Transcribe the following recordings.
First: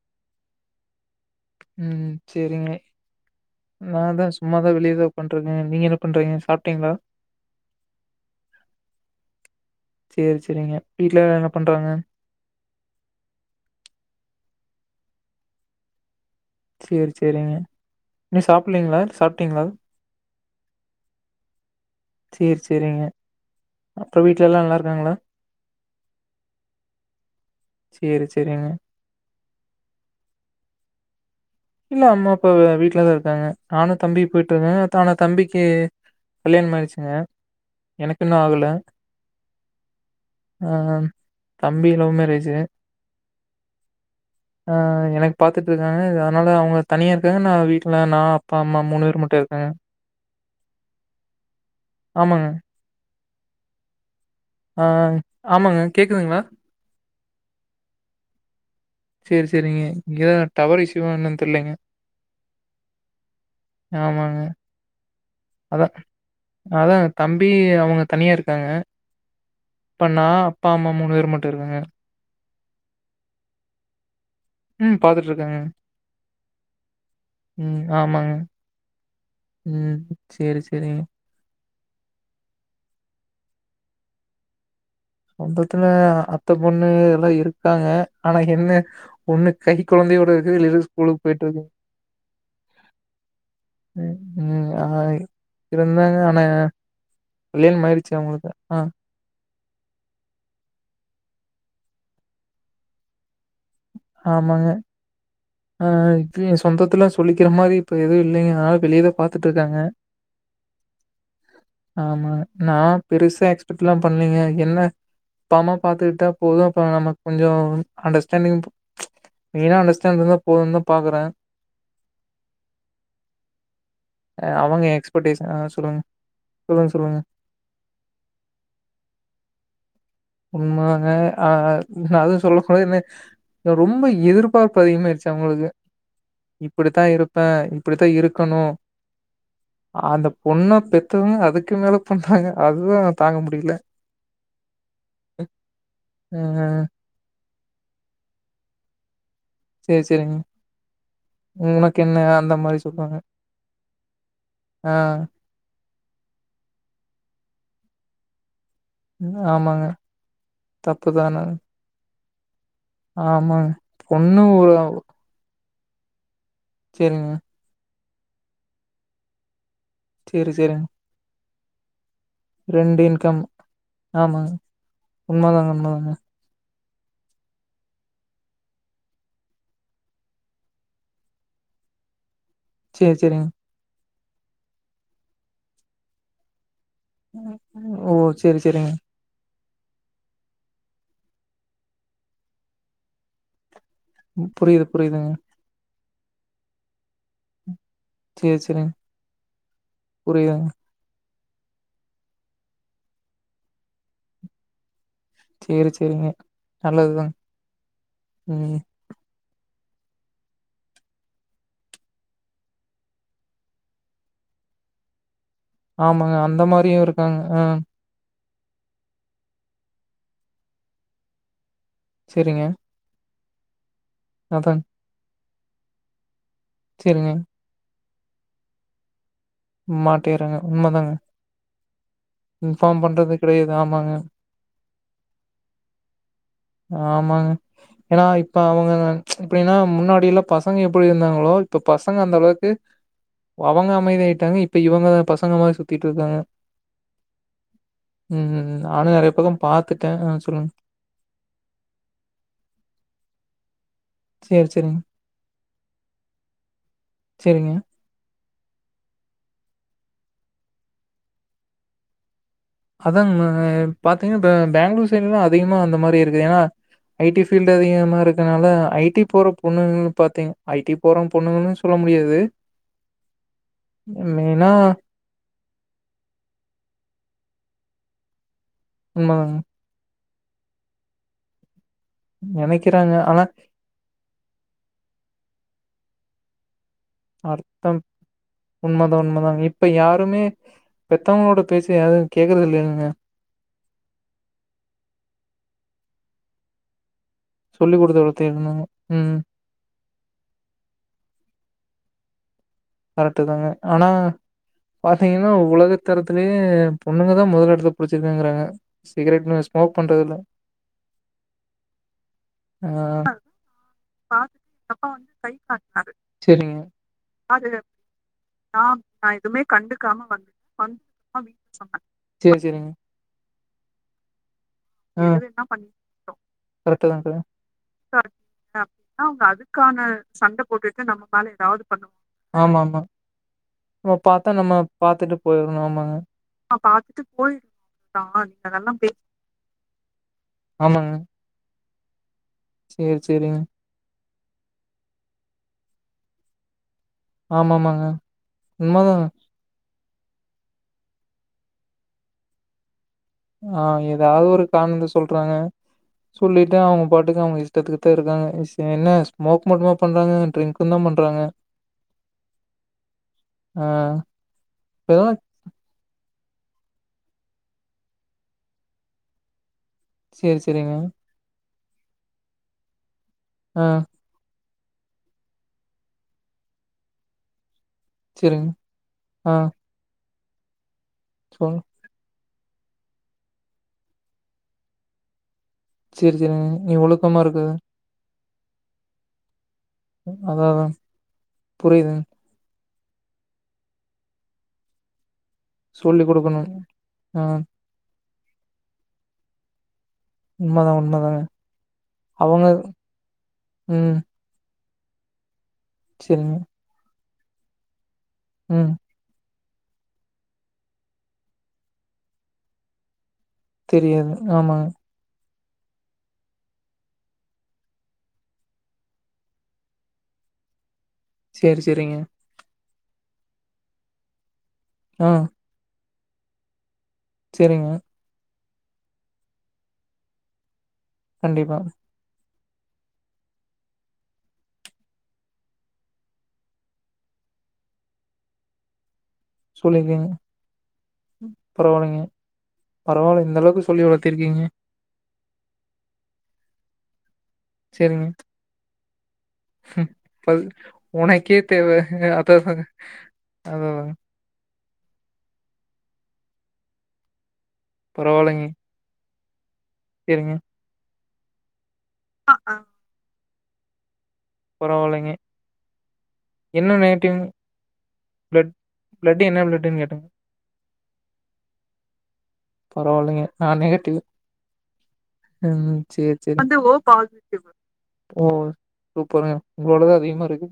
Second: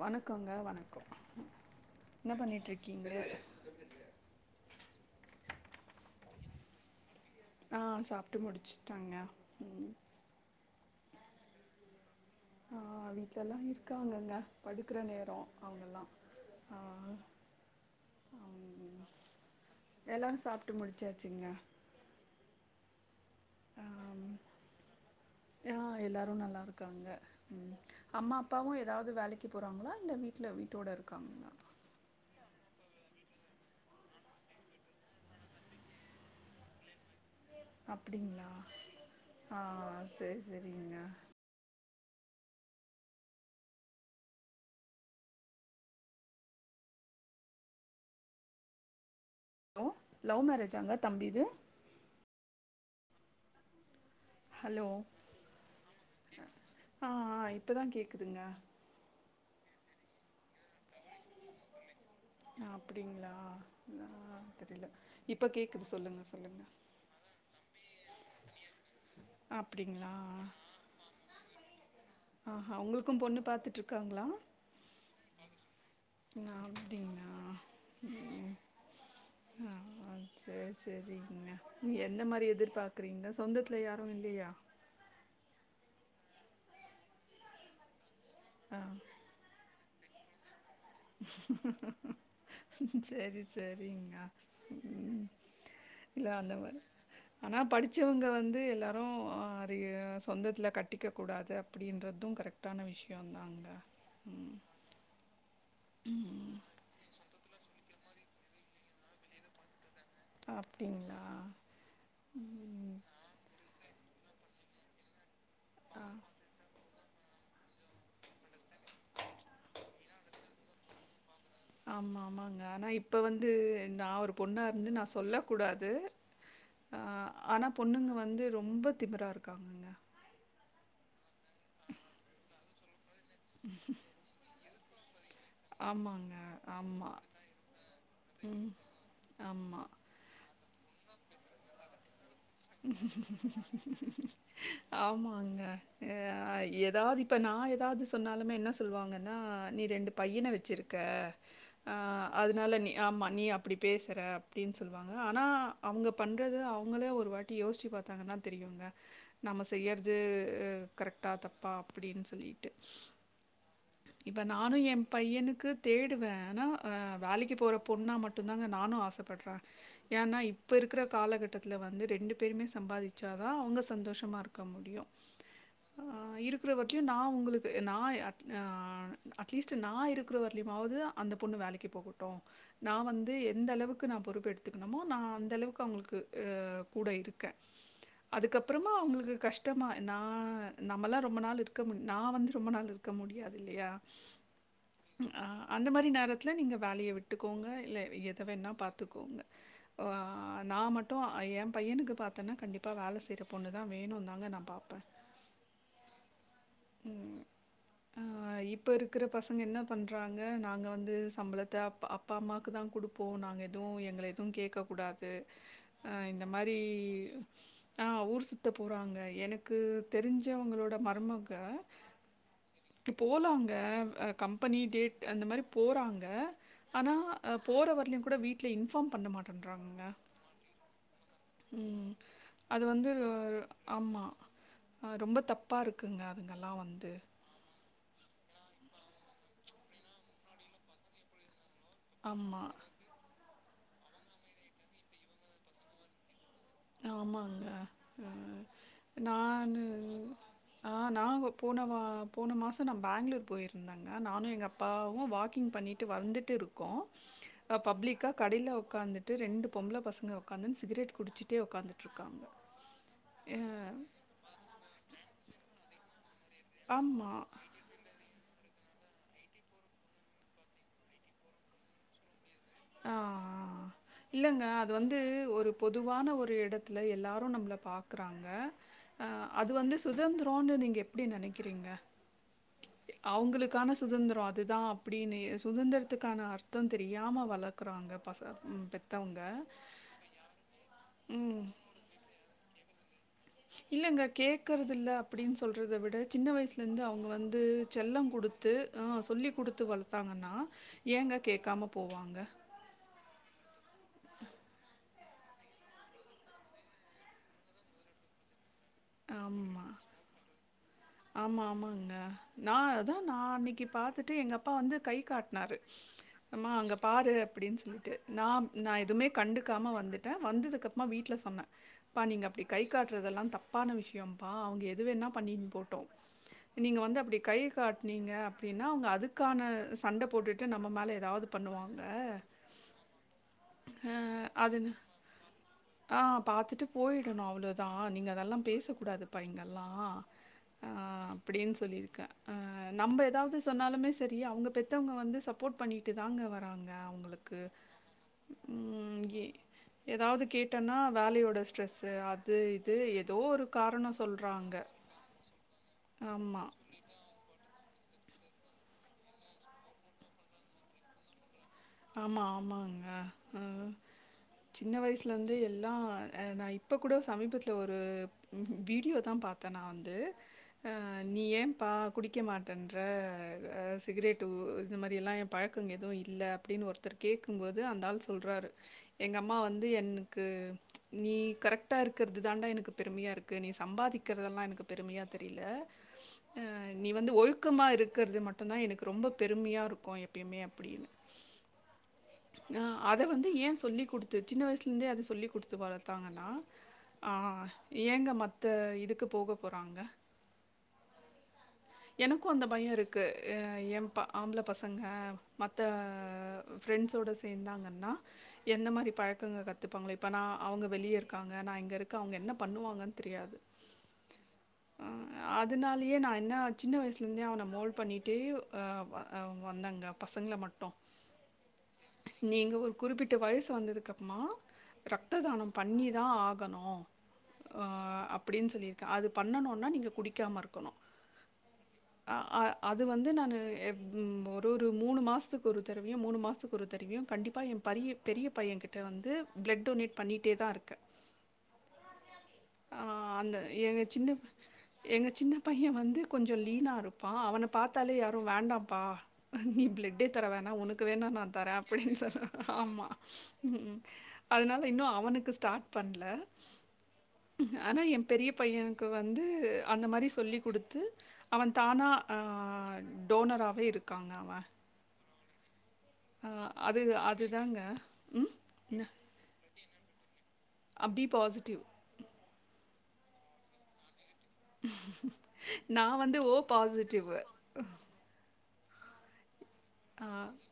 வணக்கங்க வணக்கம் உம் என்ன செரிங்க பண்ணிகிட்ருக்கீங்க நான் தான் சும்மாதான் வெளியேதான் உக்காந்துட்டிருக்கேன் நீங்க என்ன பண்றீங்க சாப்பிட்டீங்களா ஆ சாப்பிட்டு முடிச்சுட்டங்க உம் வீட்டுல எல்லா என்ன பண்றாங்க ஆ வீட்லல்லா இருக்காங்கங்க படுக்குற நேரோ அவங்கல்லா செரி செரிங்க இன்னு சாப்லீங்களா ஆம், சாப்பிட்டீங்களா எல்லாரும் சாப்பிட்டு முடிச்சாச்சுங்க செரி செரிங்க ஆ ஆ எல்லாரு நல்லா இருக்காங்க உம் சேரி அம்மா சேரிங்க அப்பாவு ஏதாவது வேலைக்கு போறாங்களா இல்ல வீட்ல வீட்டோட இருக்காங்களா காங்கல இல்ல அம்மா அப்பா வீடல தா இருக்காங்க நானு தம்பி போயிட்டுங்க ஆனா தம்பிக்கு கல்யாணம் ஆயிடுச்சுங்க எனக்கு இன்னு அப்படிங்களா ஆகல ஆ செரி செரிங்க லவ்மேரேஜு ஆ எனக்கு பாத்துட்டிருக்காங்க [unintelligible] அதனால அவங்க தனியா இருக்காங்க நா வீட்டுல நா அப்பா அம்மா மூணு பேர் மட்டு இருக்காங்க ஹலோ லவ் மேரேஜாங்க தம்பிது ஆமாங்க ஹலோ ஆ ஆமாங்க கேக்குதுங்களா ஆ இப்பதா கேக்குதுங்க சரி சரிங்க இங்கதா டவர் இஸ்ஸுவா என்னனு தெரியல்லைங்க அப்படிங்களா ஆமாங்க ஆ தெரியல இப்போ அதா கேட்குது சொல்லுங்க சொல்லுங்க அதா தம்பி அவங்க தனியா இருக்காங்க இப்ப அப்படிங்களா நா அப்பா அம்மா மூணு பேர் மட்டு இருக்கங்க ஆ ஆ உங்களுக்கு பொண்ணு பாத்துட்டு இருக்காங்களா உம் பாத்துட்டு இருக்காங்க ஆ அப்படிங்களா உம் ஆமாங்க ம் உம் செரி செரிங்க நீ எந்த மாரி எதிர்பாக்குறீங்கா சொந்தத்துல யாரு இல்லையா சொந்தத்துல அத்த பொண்ணு எல்லா இருக்காங்க ஆனா ஆ என்ன ஒண்ணு கை கொழந்தையோட இருக்கு [unintelligible] சரி சரிங்க ம் ம் ஆ இருந்தாங்க. இல்ல ஆனா அந்த மாரி ஆனா கல்யாணம் ஆயிருச்சு படிச்சவங்க அவங்களுக்கு. வந்து ஆ எல்லாரு ரைய சொந்தத்தில கட்டிக்க கூடாது அப்படின்றது கரெக்டான விஷயோ தாங்க ஆமாங்க ஆ இது ம் சொந்தத்துல சொல்லிக்கிற மாரி இப்ப எதுவு இல்லைங்க அதனால வெளியதா பாத்துட்டு இருக்காங்க அப்டிங்களா? ஆமா நா ம். பெருசா எக்ஸ்பர்ட் எல்லா பண்ணலீங்க என்ன அப்பா அம்மா ஆ பாத்துக்கிட்டா போது அப்றோ நம்ம கொஞ்சு அண்டர்ஸ்டாண்டிங் ம்ச் மெயினா அண்டர்ஸ்டாண்டு இருந்தா போதுன்தா பாக்கறே ஆமா ஆமாங்க ஆனா இப்போ வந்து நா ஒரு பொண்ணா அவங்க இருந்து நா சொல்ல எக்ஸ்பெக்டேஷன் ஆ கூடாது சொல்லுங்க. சொல்லுங்க, சொல்லுங்க. ஆனா பொண்ணுங்க வந்து ரொம்ப திமிரா இருக்காங்கங்க உண்மதாங்க ஆ நா அதா சொல்ல [unintelligible] ரொம்ப எதிர்பாக் இப்ப அதிகமாயிருச்சு உங்களுக்கு ஆமாங்க. இப்படித்தா ஆமா. இருப்பே இப்படித்தா இருக்கணு ம். ஆமா. அந்த பொண்ணு பெத்தவங்க அதுக்கு மேலப் பண் ஆமாங்க அ ஏதாவது நா ஏதாவது சொன்னாலுமே என்ன சொல்வாங்க அதா நீ சரி, ரெண்டு சரிங்க. பையன வச்சிருக்க ஆ உனக்கு என்ன அந்த மாரி அதனால நீ சொல்றாங்க. ஆமா நீ அப்படி பேசுற அப்டின்னு ஆ சொல்லுவாங்க ஆனா அவங்க பண்றது அவங்களே ஒரு வாட் யோசிச்சு பாத்தங்கன்னா தெரியும் நம்ம ஆமாங்க. செய்யறது தப்பு கரெக்டா தான. தப்பா அப்படின்னு சொ லி ஆமாங்க பொண்ணு ஊ தேடுவே ஆனா அ வேலைக்கு போற பொண்ணா மட்டும் தாங்க நானு ஆசப்படுறே ஏன்னா சரி, இப்ப சரிங்க. இருக்கிற காலகட்டத் ல வந்து ரெண்டு பேருமே இன்கம். சம்பாதிச்சாதா அவங்க சந்தோஷமா ஆமாங்க இருக்க முடியும் உண்மதாங்க அ உண்மதாங்க இருக் கற விட்யு நா உங்களுக்கு நா அட் ஆஹ் அட்லீஸ்ட் நா இருக்கிற வரலயையும்மாவது அந்த பொண்ணு வேலைக்கு போகட்டு நா சேரி வந்து சேரிங்க எந்த அளவுக் கு நா பொறுப்பு எடுத்துக்கணுமோ நா அந்த அளவுக்கு அவங்களுக்கு ஆஹ் கூட இருக்கேன். ஓ சேரி சேரிங்க டமா நா நம்மலா ரொம்ப நாள் இருக்க மு நா வந்து ரொம்ப நாள் இருக்க முடியாது இல்லையா புரியுது புரியுதுங்க விதத்துல நீங்க வேலைய விட்டுக்கோங்க இல்ல எத சேரி வேன்னா சேரிங்க பாத்துக்கோங்க ஆஹ் புரியுதுங்க நா மட்டு என் பையனுக்கு பா த்தனா கண்டிப்பா வேல செய்ற பொண்ணு தா வேணுந்தாங்க நா பாப் சேரி சேரிங்க நல்லதுதாங் ஆ உம் இப்ப இருக்கிற பசங்க என்ன பண்றாங்க நாங்க வந்து சம்பளத்த அப் அப்பா அம்மாவுக்கு தா கொடுப்போ நாங்க எதுவு எங்கள எதுவு கேட்கக்கூடாது அ ஆமாங்க இந்த அந்த மாரி மாரியு இருக்காங்க ஆஹ் ஆ ஊர் சுத்த போறாங்க எனக்கு தெரிஞ்சவங்களோட மருமக சேரிங்க போலங்க அ கம்பெனி அதாங்க டேட் அந்த மாரி போறாங்க ஆனா சேரிங்க அ போற வரலியு கூட வீட்ல இன்ஃபாம் பண்ணமா மாட்டேறாங்க உண்ம தாங்க உம் இன்ஃபாம் பண்றது கிடையாது ஆமாங்க அ ரொம்பா தப்பா ருக்குங்க அ ஆமாங்க ஏன்னா இப்ப அவுங்க ச்ச எப்டீனா முன்னாடியெல்ல பசங்க எப்படி இருந்தாங்களோ இப்ப பசங்க ஆமா. அந்தளவுக்கு அவங்க அமைதி ஆயிட்டாங்க இப்ப இவங்க தா பசங்க மாரி சுத்திட்டுருக்காங்க ஆமாங்க அ நானு நெறைய பக்கோ நானு பாத்துட்டே வந்து ஆ சொல்லுங்க அ நாங்க போன வா போன மாசோ நா பேங்ளூர் போயிரு இருந்தாங்க நானு சேரி எங்கள் சேரிங்க அப்பாவு வாக்கிங் பண்ணிட்டு வந்துட்டுருக்கோ சேரிங்க அ பப்ளிக்கா கடில உக்காந்துட்டு ரெண்டு பொம்பள பசங்க உக்காந்துன் சிகரெட் குடிச் டு உட்காந்துட்டுருக்காங்க அதாங்கங்க [unintelligible] பாத்தீங்ன்னா ம் பேங்களூர் சைட் ல்லா அதிகமா அந்த மாரி இருக் ஏன்னா ஐ ஆமா. டி ஃபீல்டு அதிகமாருக் அதனால ஐடி போற பொண்ணுங்கனு பாத்தீங்க ஐடி போற பொண்ணுங்கன்னு சொல்ல முடியாது அ இல்லங்க மெயினா அது வந்து ஒரு பொதுவான ஒரு இடத்துல எல்லாரு நம்ப்ள பாக்குறாங்க அ உண்மதாங்க. அது வந்து சுதந்தி [unintelligible] நீங்க எப்படி நெனைக்கிறீங்க ச்ச் எ நெனைக்கிறாங்க. ஆனா அவுங்களுக்கான சுதந்திரோ அதுதா அப்டீனு எ சுதந்திர [unintelligible] [unintelligible] தெரியாம வளர்க்குறாங்க பச ம் உண்மதா பெத்தவங்க. உண்மதா இப்ப யாருமே பெத்தவங்களோட ம். பேச்சயாரு கேக்குறது [unintelligible] இல்லங்க கேக்குறதுல்ல அப்படின் சொல்றத விட சின்ன வய்சல இந்து அவுங் அவங்க வந்து சொல்லிக் செல்லம் குடுத்து வளர்த்திருந்தாங்க. அ ம். சொல்லி குடுத்து வளர்த்தாங்கன்னா ஏங்க கேக்காம போவாங்க கரெக்ட் தாங்க ஆனா பாத்தீங்கன்னா உலகத்தரத்திலயே பொண்ணுங்கதான் முதல் இடத்தை புடிச்சிருக்கிறாங்க சிகரெட்டும் ஆமா. ஸ்மோக் பண்றது இல்ல ஆமா ஆமாங்க ஆ. நான் அதான் அத நான் அன்னைக்கு பாத்துட்டு எங்க அப்பா வந்து கை காட்னாரு அம்மா அங்க பாரு அது அப்படின்னு சொல்லிட்டு நான் நான் எதுவுமே கண்டுக்காம வந்துட்டே வந்ததுக்கப்புறமா வீட்டில் சொன்னே அப்பா நீங்கள் அப்படி கை காட்டுறதெல்லாம் தப்பான விஷயம்ப்பா அவுங்க எது ஆ. வேணா எதுன்னா பண்ணிட்டு பண்ணி போட்டூ நீங்க கரெக்ட்டு வந்து தான் அப்டி கை கரெ காட்டினீங்க அப்டின்னா அவுங்க அதுக்கான சண்ட போட்டுட்டு நம்ம மேல ஏதாவது பண்ணுவாங்க நம்ம அஹ் பாத்தா நம்ம அது பாத்துட்டு போயிரணும். ஆமாங்க. ஆஹ் ஆ பார்த்தட்டு பாத்துட்டு போயிடணும் போயிடணுமஅவ்வளவுதான் நீங்க அவ்ளோதான். அதெல்லாம் பேச பே கூடாதுப்பா இங்க எல்லாம் ஆமாங்க. ஆஹ் அப்படின்னு சொல்லி க சரி, நம்ம ஏதாவது சரிங்க. சொன்னாலுமே செரி அவங்க பெத்தவங்க வந்து சப்போர்ட் பண்ணிட்டு தாங்க வராங்க அவங்களுக்கு. ஆமாமாங்க உண்ம ம் தான் எ ஏதாவது கேட்டேன்னா வேலையோட ஸ்ட்ரெஸ்ஸு அது இது எ ஆஹ ஏதாவது ஒரு காரணத்த சொல்றாங்க ஆமா. சொல்லிட்டு அவுங்க பாட்டுக்க அவங்க த இருக்காங்க என்ன ஸ்மோக் மட்டுமா பண்றாங்க ட்ரிங்க்ஸ் தான் பண்றாங்க ஆமா ஆமாங்க ஆ சின்ன வயசுல இப்பலாம் இருந்தே எல்லா நான் இப்போ கூட சமீபத்தில் ஒரு வீடியோ தான் பார்த் நான் வந்து சேரி சேரிங்க நீ எ ப்ப குடிக்க மாட்டேன்ற ஆ சிகரேட் ரு இது மாரி எல்லா என் பழக்கம் எதுவு இல்ல அப்டின்னு ஒருத்த கேகும்போது அந்தால் சொல்றாரு சேரிங்க எங்க ஆ அம்மா வந்து எனக் [unintelligible] நீ சொல் கரெக்டா இருக்குற இதான்ட எனக் பெருமையா இருக்கு நீ சம்பாதிக்கிற தெல்லா எனக்கு பெருமையா தெரிய சேரி சேரிங்க இந்த நீ வந்து இருக்கு ஒழுக்கமா இருக்கிற மட்டு தான் எனக்கு ரொம்ப பெருமையா இருக் பக்கம் எப்பயுமே அப்படின்னு புரிது ஆது வந்து ஏ சொல்லி கொடுத்து சின்ன வயசுல இருந்தே அத சொல்லி கொடுத்து சொல்லி வளத்தாங்கன்னா குடுக்கணு ஆ ஏங்க ம இந்த இதுக்கு போக போறாங்க உண்ம தா உண்ம தாங்க எனக்கு அந்த பயே இருக்கு எம் ம் ஆம்பல பசங் அங்காப் மத்த சேரிங்க ஃப்ரெண்ட்ஸோட சேர்ந்தாங்கன்னா எந்த ம் மாதிரி பழக்கங்க க இப்போவுங்களே இப்ப நா அவுங்க வெளியே இருக்காங்க நா இங்கே இருக்க அவுங்க என்ன பண்ணுவாங்க தெரியாது தெரியாது ஆமா அ அதனாலயே நா என்ன சின்ன வயசுலேருந்தே அவன மோல்டு பண்ணிகிட்டே அ அ வந்தாங்க பசங்கள மட்டு செரி செரிங்க குறிப்பிட்ட வயசு வந்ததுக்க அப்புறமா ரத்ததானோ பன்னீர் தா ஆகணு ஆ செரிங்க அப்டின்னு சொல்லியிருக்கே அது பண்ணணுன்னா நீங்க குடிக்காமருக்கணு கண்டிப்பா அ அது வந்து நானு ஒரு ஒரு மூணு மாசத்துக்கு ஒரு தடவியையு மூணு மாசத்துக்கு ஒரு தவையு கண்டிப்பாக எ பரிய பெரிய பைய கிட்ட வந்து பிளட் டொனேட் சொல்லிருக்கீங்க பண்ணிட்டே தா இருக்கே பரவால்லைங்க அ பரவால்ல அந்த இந்த அளவுக்கு எங்க சொல்லி சின்ன பி வளத்திருக்கீங்க எங்க சின்ன சின்ன பைய வந்து கொஞ்சோ லீனாருப் ப்பா அவன பாத்தாலே சேரிங்க யாரு வேண்டாம்ப்பா நீ ப்ளட்டே தர பல் வேனா உனக்கு வேணா நா உனக்கே தரே தேவ அப்டின்னு சொன்ன அதா அதாங்க ஆமா அதா ம் அதாங்க அதனால இன்னு அவனுக்கு ஸ்டார்ட் பண்ல ஆனா எ பெரிய பரவால்லைங்க பையனுக்கு வந் ந்து அந்த மாரி சொல்லி் குடுத்து அவ தானா ஆ அ அ டோனராவே இருக் காங்க அவ அ என்ன அது நேட்டிவ் அதுதாங்க உம் பிளட் ன்னா பிளட் என்ன பிளட்டுன்னு கேட்டங்க அ பி பாசிட்டிவ் பரவாயில்லேங்க நா நெகட்டிவ் உம் நா சேரி வந்து ஓ பாசிட்டிவ் சேரி ஓ சூப்பருங்க உங்களோடதா அ அதிகமா இருக்கு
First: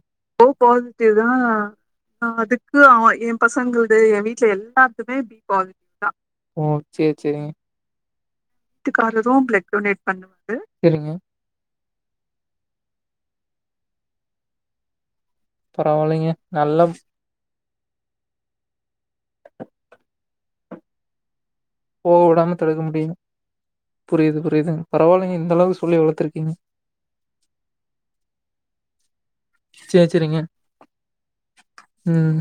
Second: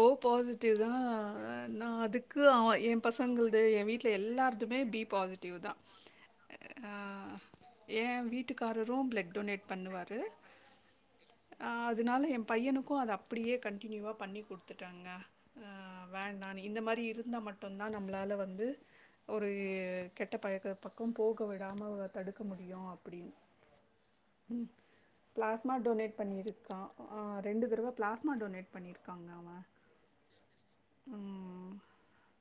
ஓ பாசிட்டிவ் தா நா அதுக்கு அவ ஏம் பசங்கள்து ஏ வீட்ல எல்லார்துமே பி பி பாசிடிவ் தா ஓ அ சேரி சேரிங்க எ சேரிங்க அதுனால ஏம் பையனுக்கு அத அப்டியே கன்டினியூவா பண்ணி குடுத்துட்டாங்க பரவால்லேங்க நல்ல மட்டுந் தா நம்ளால வந்து ஒரு கெட்ட பழக்க பக்கம் போ க விடாம போக தடுக்க விடாம முடியும் முடியுது அப்டின் புரியுது ம் புரியுதுங்க பரவாயில்லைங்க இந்த ப்ளாஸ்மா அளவுக்கு சொல்லி டொனேட் வளர்த்துருக்கீங்க பண்ணியிருக்கா ஆ ரெண்டு தடவ ப்ளாஸ்மா டொனேட் பண்ணியிருக்காங்க அவ சேரி சேரிங்க ம் ம்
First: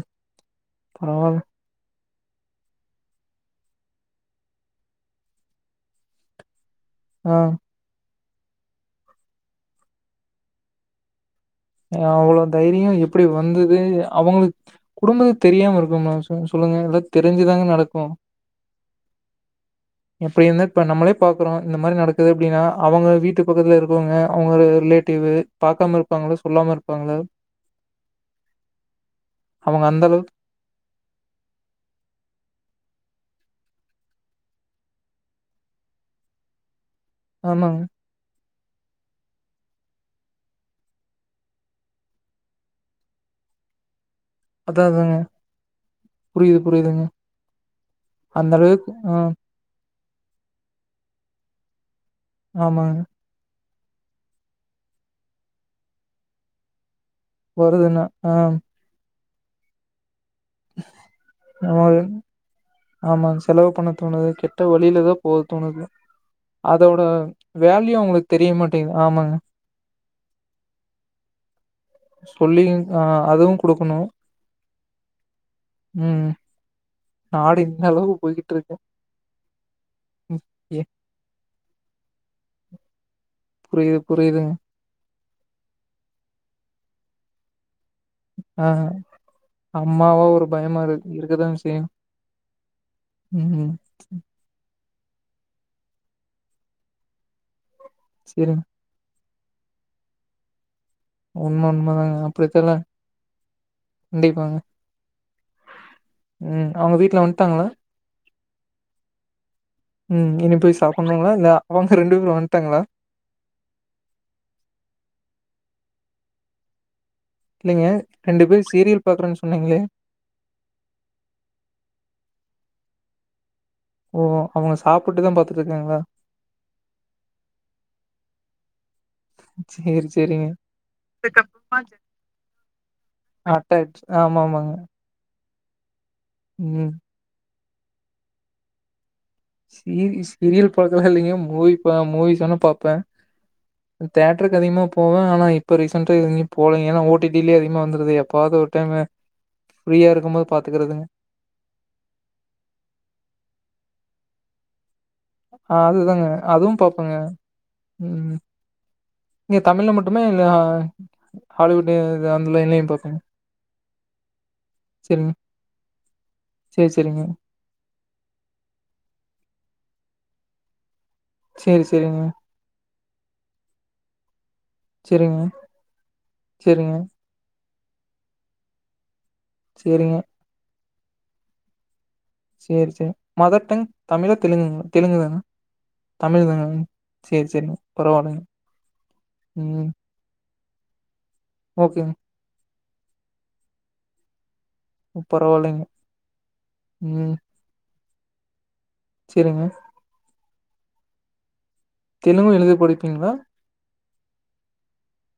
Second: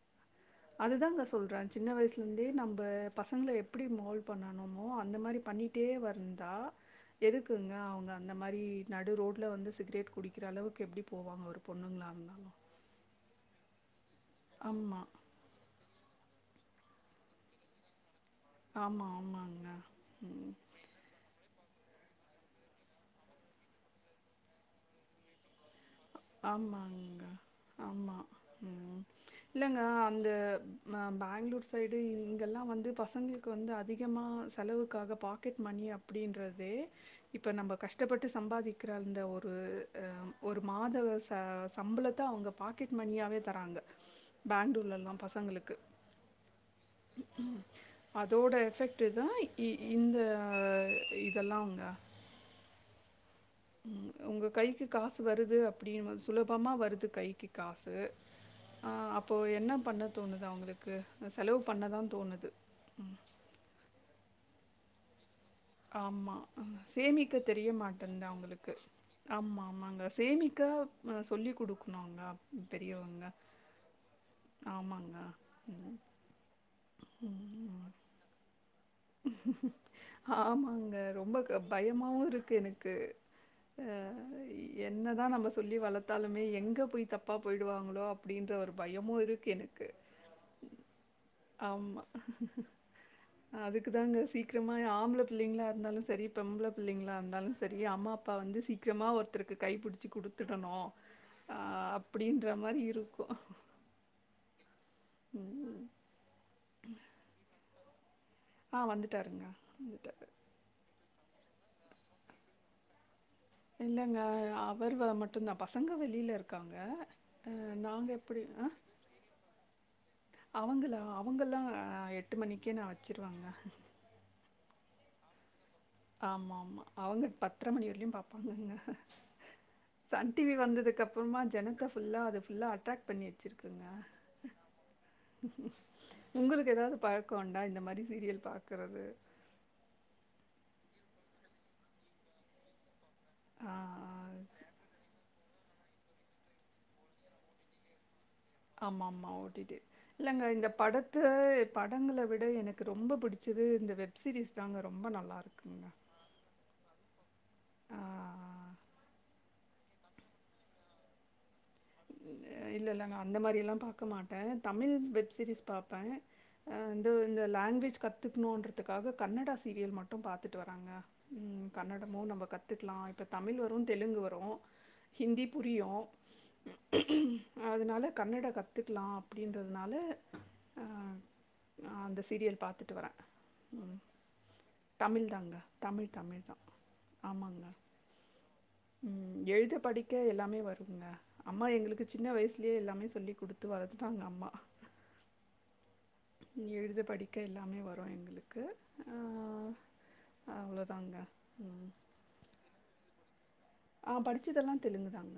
அதுதாங்க பரவால்ல சொல்ற சின்ன வயஸ் லேந்தே நம்ப பசங்கள எப்டி மோல் பண்ணணுமோ அந்த மாரி பண்ணிட்டே வந்தா ஆ எதுக்குங்க அவுங்க அந்த மாரி நடு ரோட்ல வந்து சிகிரெட் குடிக்கிற அளவுக்கு எப்டி போவாங்க [unintelligible] அவ்ளோ இருந்தாலு தைரியொ எப்டி வந்து து அவங்களுக் ஆமா குடும்பத்துக் தெரியாம இருக்குமா சொ சொல்லுங்க எல்லா தெரிஞ்சுதாங்க நடக்கு ஆமா ஆமாங்க எப்டி உம் இருந்தா இப்ப நம்மளே பாக்குறோம். இந்த மாரி நடக்குது அப்டின்னா அவங்க வீட்டு பக்கத்துல இருக்கவங்க அவங்க லி ரிலேட்டிவு பாக்காம இருப்பாங்க ஆமாங்க ஆமா ம் இல்லங்க அவங்க அந்த அளவுக்கு அ பேங்ளூர் சைடு இங்கெல்லா வந்து பசங்களுக்கு வந்து அதிகமா செலவுக்காக பாக்கெட் மணி அப்டின்றது இப்ப நம்ப ஆமாங்க. கஷ்டப்பட்டு சம்பாதிக் கிற அந்த ஒரு அ ஒரு மா த ச சம்பளத்த அவுங்க பாக்கெட் மணியாவே தராங்க அதான் பேங்களூர்லலா அதாங்க. பசங்களுக்கு புரியுது புரியுதுங்க. அந்த அதோட அளவுக்கு எஃபெக்ட்டு ஆ தா இ இந்த இ இதெல்லா அவங்க ஆமாங் உம் உங்க கைக்கு காசு வருது அப்டின்னு சுலபமா வருது கைக்கி காசு வருதுன்னா ஆ ஆ அப் இப்போ என்ன பண்ண தோணுது அவுங்களுக்கு செலவு பண்ணதா தோணுது ஆமாங் செலவு பண்ணத் தோணுது கெட்ட வழியிலதா ஆமா ம் சேமிக்க தெரிய வேல்யூ மாட்டன்து அவங்களுக்கு தெரிய அவுங்களுக்கு மாட்டேங்குது. ஆமாங்க. ஆமா ஆமாங்க சேமிக்க அ சொல்லிக் குடுக்கணுங்க சொல்லி ஆ பெரியவங்க அதுவும் குடுக்கணும். ஆமாங்க ம் நாடு இந்த அளவுக்கு போய்கிட்டு இருக்கு ம் ஏ ஆமாங்க ரொம்ப க பயமாவும் இருக்கு எனக்கு புரியுது ம் புரியுதுங்க என்ன தான் நம்ம சொல்லி வளத்தாலுமே எங்க போய் தப்பா போயிடுவாங் ஹோ அப்படின்ற ஆ ஒரு பயமும் இருக்கு எனக்கு அம்மாவா ஒரு பயமா இருக்கு இருக்கதாங்க செய்யு ஆமா ம் அதுக்கு தாங்க சீக்கிரமா ஆம ஆம்பளபிள்ளைங்களா இருந்தாலும் சரி பொம்பளை பிள்ளைங்களா இருந்தாலும் சரி சரி அம்மா அப்பா சேரிங்க வந்து சீக்கிரமா ஒரு ஒருத்தக்கு கைப்பிடிச்சி கொடுத்துடணும் உண்மை உண்மைதாங்க அப்படித்தா எல்லாம் இருக்கும். கண்டிப்பாங்க ம். ம் அவங்க வீட்டுல வந்துட்டாங்களா ஆஹ வந்துட்டாருங்க வந்துட்டாரு. ம் இனி போய் சாப்புட்னுங்களா இல்ல அவங்க ரெண்டு பேரும் வந்ட்டாங்களா இல்லங்க அவர் வ மட்டு்தா பசங்க வெளியில இருக்காங்க அ இல்லைங்க நாங்க எப்புடி ரெண்டு அ பேர் சீரியல் பாக்குறேன்னு சொன்னீங்களே அவங்களா அவங்கல்லா அ எட்டு மணிக்கே நா வச் ச்சிருவாங்க ஓ அவங்க சாப்புட்டுதா பாத் ஆமா ஆமா அவுங்க பத்தர மணிவெரிலியும் பாப்பாங்கங்க சேரி சன் டி சேரிங்க வி வந்துதுக்கப்புறமா அதுக்கப்புறமா ஜனத்த ஃபுல்லா அது ஃபுல்லா அட்ரக்ட் பண்ணி வெச்சிருக்குங்க அட்டாச் ஆமா ஆமாங்க உங்குளுக்கு ம் ஏதாவது பழக்கொண் டா இந்த மாரி சீரியல் பாக்கறது சீரிஸ் சீரியல் பழக்கல்லா இல்லைங்க மூவி ப மூவிஸ் வேண்னா பாப்பே ஆ ம் தேட்டருக்கு அதிகமா போவே ஆனா இப் ப்ப ரீசன்டா ங்க எங்கியும் போலங்க நா ஓ டி டிலே அதிகமா வந்துருது எப் ஆமா ஆமா ஓ டி டி போது இல்லங்க இந்த பாத்துக்கறதுங்க படத்த படங்கள விட எனக்கு ரொம்ப புடிச்சது இந்த வெப் சீரிஸ் தாங்க ரொம்ப நல் ஆ அதுதாங்க அது பாப்போங்க ம். ஆ. நீங்க தமிழ்ல மட்டுமே இல்ல அ அ இல்ல இல்ல அந்த மாரிலா பாக்க மாட்டே தமிழ் சரிங்க வெப் சீரிஸ் பாப்பே ஆ சேரி சரிங்க இந்த லாங்குவேஜ் கத்துக்கணுன்றதுக்காக கன்னட சீரியல் மட் ட்டு பாத்துட்டு வராங்க. ம் சேரி கன்னடமு சரிங்க நம்ம கத்துக்கலா இப்ப தமிழ் வரு தெலுங்கு வரு ஹிந்தி புரியு செரிங்க. அதனால கன்னட கத்துக்கலா அப் ப்டின்றதுனால சரிங்க ஆ அந்த ஸ் செரி செரி மதர் டங் தமிழா தெலுங்குங்களா தெலுங்கு தமிழ் தான தாங்க. தமிழ் தா. தான செரி ஆமாங்க. செரிங்க. பரவாலங்க. ம் எழுத படிக்க எல்லா- எல்லாமே வருங்க. அம்மா எங்களுக்கு ஓகேங்க சின்ன வயசுலேயே எல்லாமே சொ சொல்லி குடுத்து வளத்துடாங்க அம்மா. ம் பரவாலங்க. எழுத படிக்க எல்லாமே வரு ப்ரொ எங்குளுக்கு செரிங்க. அவ்ளோதாங்க ம். தெலுங்கு எழுத படிப்பீங்களா. ஆ படிச்சதெல்லா தெலுங்கு தாங்க.